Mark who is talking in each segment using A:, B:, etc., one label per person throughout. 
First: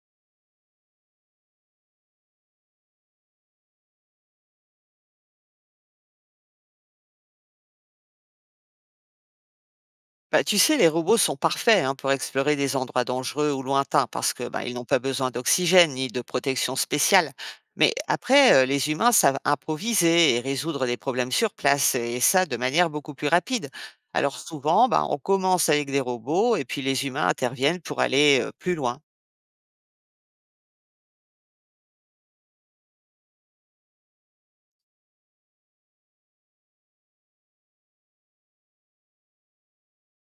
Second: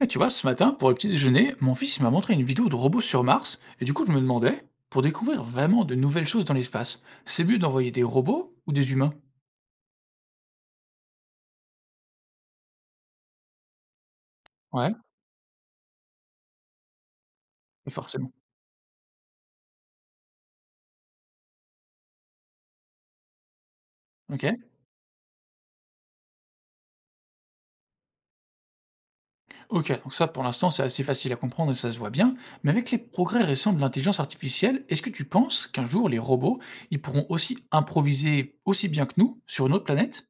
A: Et tu vois, ce matin, pour le petit déjeuner, mon fils il m'a montré une vidéo de robots sur Mars, et du coup, je me demandais, pour découvrir vraiment de nouvelles choses dans l'espace, c'est mieux d'envoyer des robots ou des humains?
B: Bah, tu sais, les robots sont parfaits hein, pour explorer des endroits dangereux ou lointains parce que bah, ils n'ont
A: Ouais,
B: pas besoin d'oxygène ni de protection spéciale. Mais
A: forcément.
B: après, les humains savent improviser et résoudre des problèmes sur place et ça de manière beaucoup plus rapide. Alors
A: Ok.
B: souvent, bah, on commence avec des robots et puis les humains interviennent pour aller plus loin.
A: Ok, donc ça, pour l'instant, c'est assez facile à comprendre et ça se voit bien, mais avec les progrès récents de l'intelligence artificielle, est-ce que tu penses qu'un jour, les robots, ils pourront aussi improviser aussi bien que nous sur une autre planète?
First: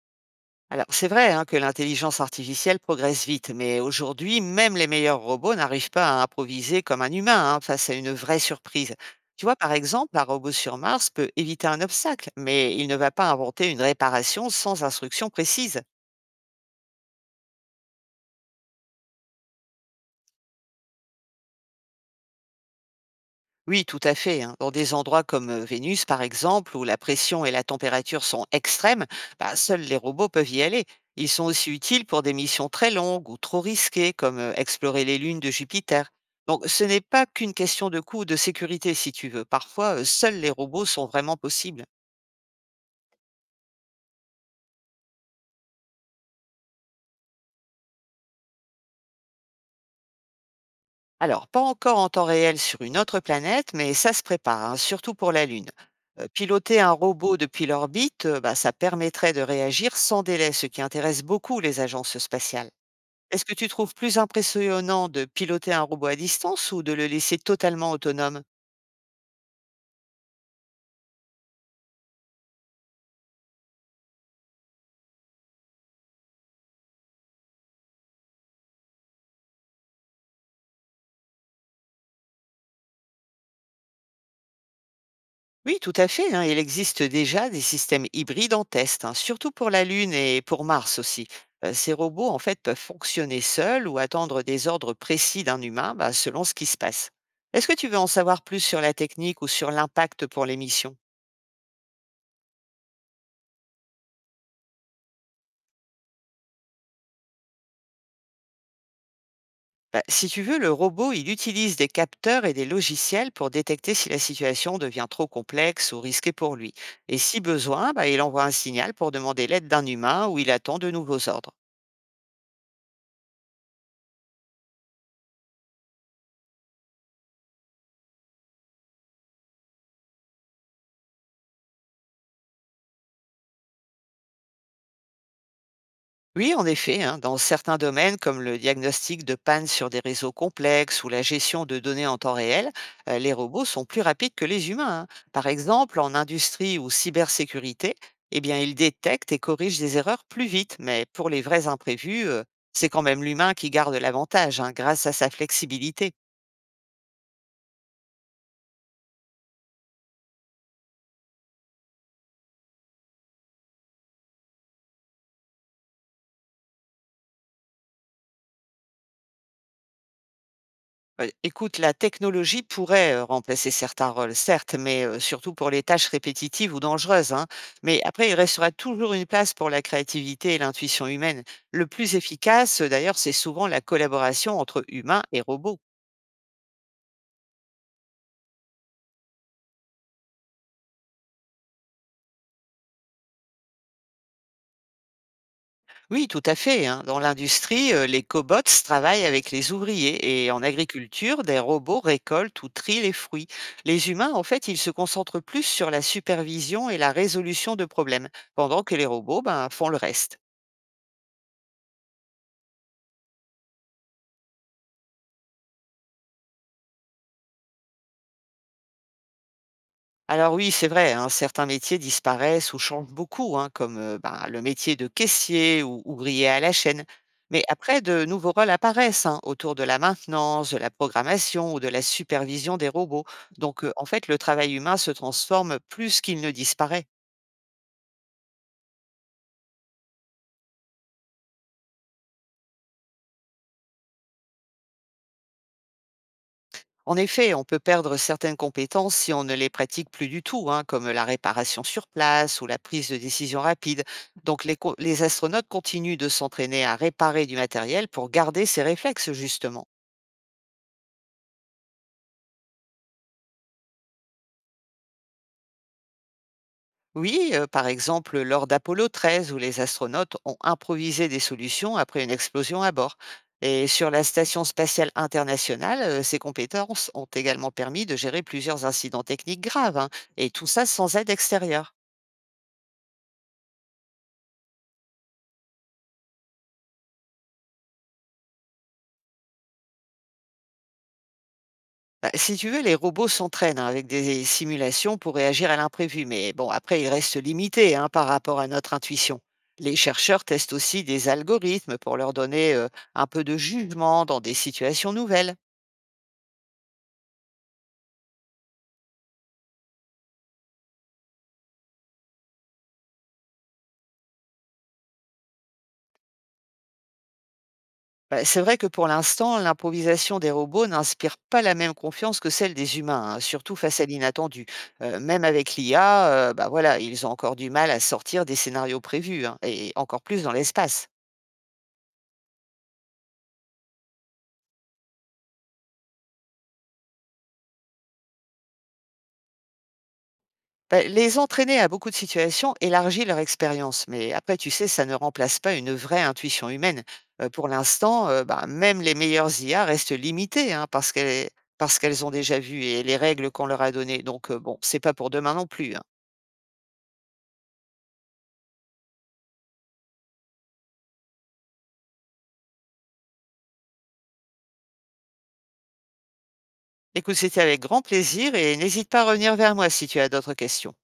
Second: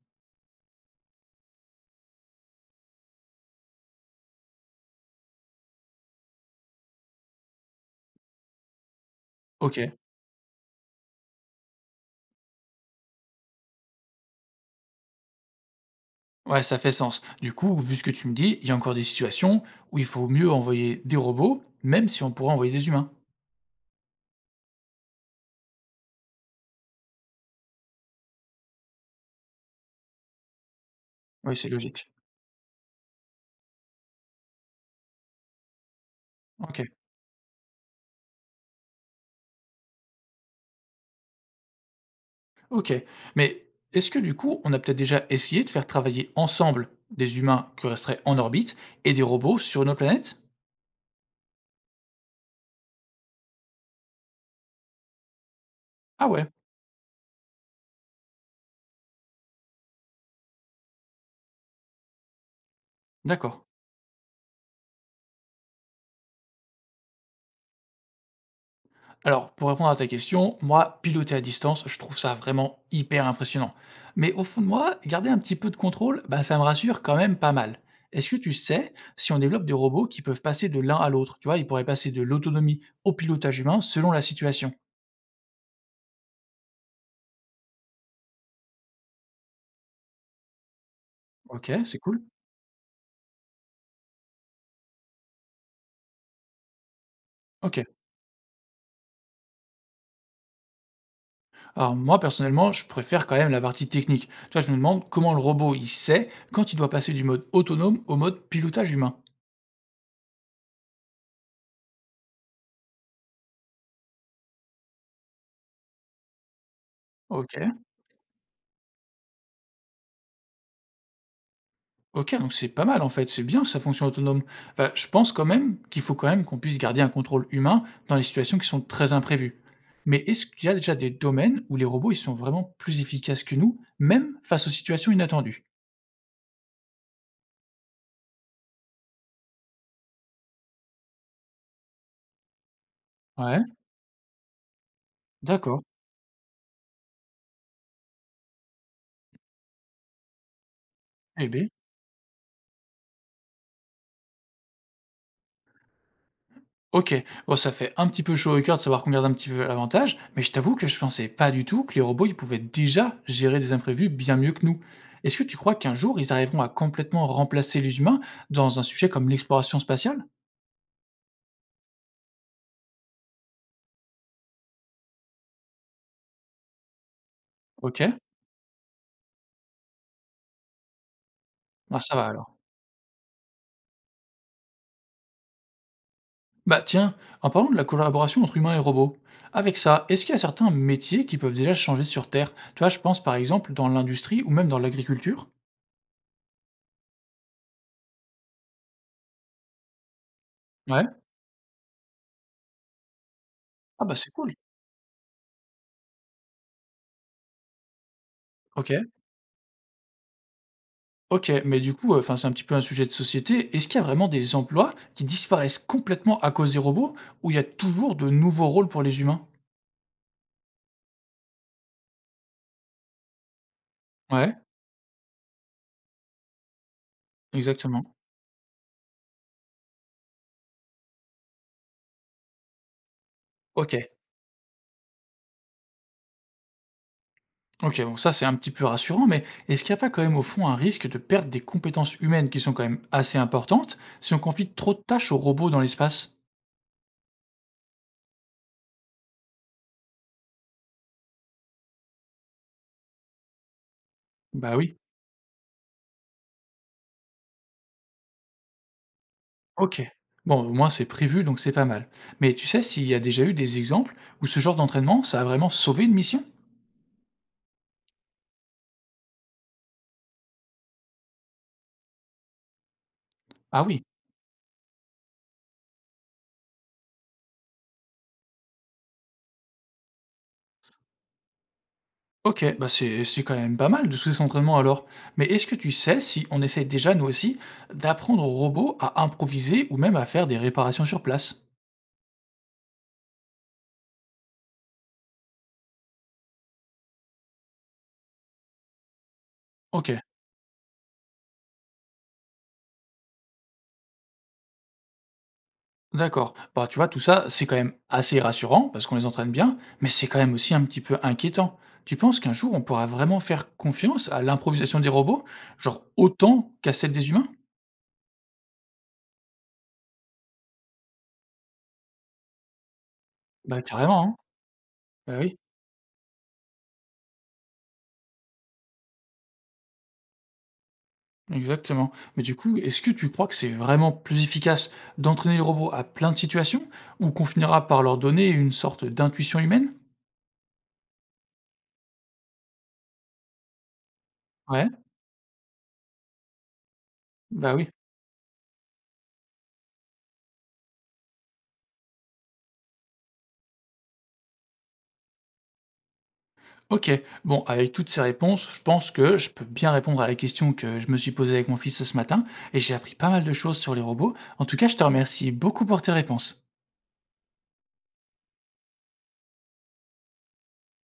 B: Alors, c'est vrai hein, que l'intelligence artificielle progresse vite, mais aujourd'hui, même les meilleurs robots n'arrivent pas à improviser comme un humain hein, face à une vraie surprise. Tu vois, par
A: Ok.
B: exemple, un robot sur Mars peut éviter un obstacle, mais il ne va pas inventer une réparation sans instruction précise.
A: Ouais, ça fait sens. Du coup, vu ce que tu me dis, il y a encore des situations où il faut mieux envoyer des robots, même si on pourrait envoyer des humains.
B: Oui, tout à fait, hein. Dans des endroits comme Vénus, par exemple, où la pression et la température sont extrêmes, bah, seuls les robots peuvent y aller. Ils sont
A: Oui, c'est
B: aussi utiles
A: logique.
B: pour des missions très longues ou trop risquées, comme explorer les lunes de Jupiter. Donc, ce
A: OK,
B: n'est pas qu'une question de coût ou de sécurité, si tu veux. Parfois, seuls les robots sont vraiment possibles.
A: OK. Mais est-ce que du coup, on a peut-être déjà essayé de faire travailler ensemble des humains qui resteraient en orbite et des robots sur nos planètes?
B: Alors, pas encore en temps réel sur une autre planète, mais ça se prépare, hein, surtout pour la Lune.
A: Ah ouais,
B: Piloter un robot depuis l'orbite, bah, ça permettrait de réagir sans délai, ce qui intéresse beaucoup les agences spatiales. Est-ce que
A: d'accord.
B: tu trouves plus impressionnant de piloter un robot à distance ou de le laisser totalement autonome?
A: Alors, pour répondre à ta question, moi, piloter à distance, je trouve ça vraiment hyper impressionnant. Mais au fond de moi, garder un petit peu de contrôle, ben, ça me rassure quand même pas mal. Est-ce que tu sais si on développe des robots qui peuvent passer de l'un à l'autre? Tu vois, ils pourraient passer de l'autonomie au pilotage humain selon la situation.
B: Oui, tout à fait, hein. Il existe déjà des systèmes hybrides en test, hein, surtout pour la Lune et pour Mars aussi.
A: OK,
B: Ces
A: c'est cool.
B: robots, en fait, peuvent fonctionner seuls ou attendre des ordres précis d'un humain bah, selon ce qui se passe. Est-ce que
A: OK.
B: tu veux en savoir plus sur la technique ou sur l'impact pour les missions?
A: Alors moi, personnellement, je préfère quand même la partie technique. Tu vois, je me demande comment le robot, il sait quand il doit passer du mode autonome au mode pilotage humain.
B: Bah, si tu veux, le robot, il utilise des capteurs et des logiciels pour détecter si la situation devient trop complexe ou risquée pour lui. Et si
A: OK.
B: besoin, bah, il envoie un signal pour demander l'aide d'un humain ou il attend de nouveaux ordres.
A: OK, donc c'est pas mal en fait, c'est bien sa fonction autonome. Bah, je pense quand même qu'il faut quand même qu'on puisse garder un contrôle humain dans les situations qui sont très imprévues. Mais est-ce qu'il y a déjà des domaines où les robots, ils sont vraiment plus efficaces que nous, même face aux situations inattendues?
B: Oui, en effet, hein, dans certains domaines, comme le diagnostic de panne sur des réseaux complexes ou la gestion de données en temps réel, les
A: Ouais,
B: robots sont plus rapides que les humains, hein. Par
A: d'accord.
B: exemple, en industrie ou cybersécurité, eh bien, ils détectent et corrigent des erreurs plus vite. Mais pour les
A: Eh
B: vrais
A: ben
B: imprévus, c'est quand même l'humain qui garde l'avantage hein, grâce à sa flexibilité.
A: OK. Bon, ça fait un petit peu chaud au cœur de savoir qu'on garde un petit peu l'avantage, mais je t'avoue que je pensais pas du tout que les robots, ils pouvaient déjà gérer des imprévus bien mieux que nous. Est-ce que tu crois qu'un jour, ils arriveront à complètement remplacer les humains dans un sujet comme l'exploration spatiale?
B: Écoute, la technologie pourrait, remplacer certains rôles, certes, mais surtout pour les tâches répétitives ou dangereuses, hein. Mais
A: OK.
B: après, il restera toujours une place pour la créativité et l'intuition humaine. Le
A: Ah,
B: plus
A: ça va alors.
B: efficace, d'ailleurs, c'est souvent la collaboration entre humains et robots.
A: Bah tiens, en parlant de la collaboration entre humains et robots, avec ça, est-ce qu'il y a certains métiers qui peuvent déjà changer sur Terre? Tu vois, je pense par exemple dans l'industrie ou même dans l'agriculture.
B: Oui, tout à fait, hein. Dans l'industrie, les cobots travaillent avec les ouvriers et en
A: Ouais.
B: agriculture, des robots récoltent ou trient les fruits.
A: Ah
B: Les
A: bah c'est
B: humains, en
A: cool.
B: fait, ils se concentrent plus sur la supervision et la résolution de problèmes, pendant
A: OK.
B: que les robots, ben, font le reste.
A: OK, mais du coup, enfin, c'est un petit peu un sujet de société. Est-ce qu'il y a vraiment des emplois qui disparaissent complètement à cause des robots ou il y a toujours de nouveaux rôles pour les humains?
B: Alors oui, c'est vrai, hein, certains métiers disparaissent ou changent beaucoup, hein, comme bah,
A: Ouais,
B: le métier de caissier ou ouvrier à la chaîne. Mais après,
A: exactement.
B: de nouveaux rôles apparaissent hein, autour de la maintenance, de la programmation ou de la supervision des robots. Donc en
A: OK.
B: fait, le travail humain se transforme plus qu'il ne disparaît.
A: OK, bon ça, c'est un petit peu rassurant, mais est-ce qu'il n'y a pas quand même, au fond, un risque de perdre des compétences humaines qui sont quand même assez importantes si on confie trop de tâches aux robots dans l'espace?
B: En effet, on peut perdre certaines compétences si on ne les pratique plus du tout, hein, comme la réparation sur place ou la prise de décision rapide. Donc les,
A: Bah oui.
B: les astronautes continuent de s'entraîner à réparer du matériel pour garder ces réflexes, justement.
A: OK. Bon, au moins c'est prévu, donc c'est pas mal. Mais tu sais s'il y a déjà eu des exemples où ce genre d'entraînement, ça a vraiment sauvé une mission?
B: Oui, par exemple lors d'Apollo 13 où les astronautes ont improvisé des solutions après une explosion à bord.
A: Ah
B: Et
A: oui.
B: sur la Station spatiale internationale, ces compétences ont également permis de gérer plusieurs incidents techniques graves, hein, et tout ça sans aide extérieure.
A: OK, bah, c'est quand même pas mal de tous ces entraînements alors. Mais est-ce que tu sais si on essaye déjà, nous aussi, d'apprendre aux robots à improviser ou même à faire des réparations sur place?
B: Bah, si tu veux, les robots s'entraînent hein, avec des simulations pour réagir à l'imprévu, mais bon, après, ils restent limités hein, par rapport à notre intuition. Les
A: OK,
B: chercheurs testent aussi des algorithmes pour leur donner un peu de jugement dans des situations nouvelles.
A: d'accord. Bah, tu vois, tout ça, c'est quand même assez rassurant parce qu'on les entraîne bien, mais c'est quand même aussi un petit peu inquiétant. Tu penses qu'un jour, on pourra vraiment faire confiance à l'improvisation des robots, genre autant qu'à celle des humains?
B: Bah, c'est vrai que pour l'instant, l'improvisation des robots n'inspire pas la même confiance que celle des humains, hein, surtout
A: Bah,
B: face à
A: carrément, hein.
B: l'inattendu.
A: Bah
B: Même
A: oui.
B: avec l'IA, bah voilà, ils ont encore du mal à sortir des scénarios prévus, hein, et encore plus dans l'espace.
A: Exactement. Mais du coup, est-ce que tu crois que c'est vraiment plus efficace d'entraîner les robots à plein de situations ou qu'on finira par leur donner une sorte d'intuition humaine?
B: Bah, les entraîner à beaucoup de situations élargit leur expérience, mais après, tu sais,
A: Ouais,
B: ça ne remplace pas une vraie intuition humaine. Pour
A: bah oui.
B: l'instant, bah, même les meilleures IA restent limitées hein, parce qu'elles ont déjà vu et les règles qu'on leur a données. Donc, bon, c'est pas pour demain non plus, hein.
A: Ok, bon, avec toutes ces réponses, je pense que je peux bien répondre à la question que je me suis posée avec mon fils ce matin et j'ai appris pas mal de choses sur les robots. En tout cas, je te remercie beaucoup pour tes réponses.
B: Écoute, c'était avec grand plaisir et n'hésite pas à revenir vers moi si tu as d'autres questions.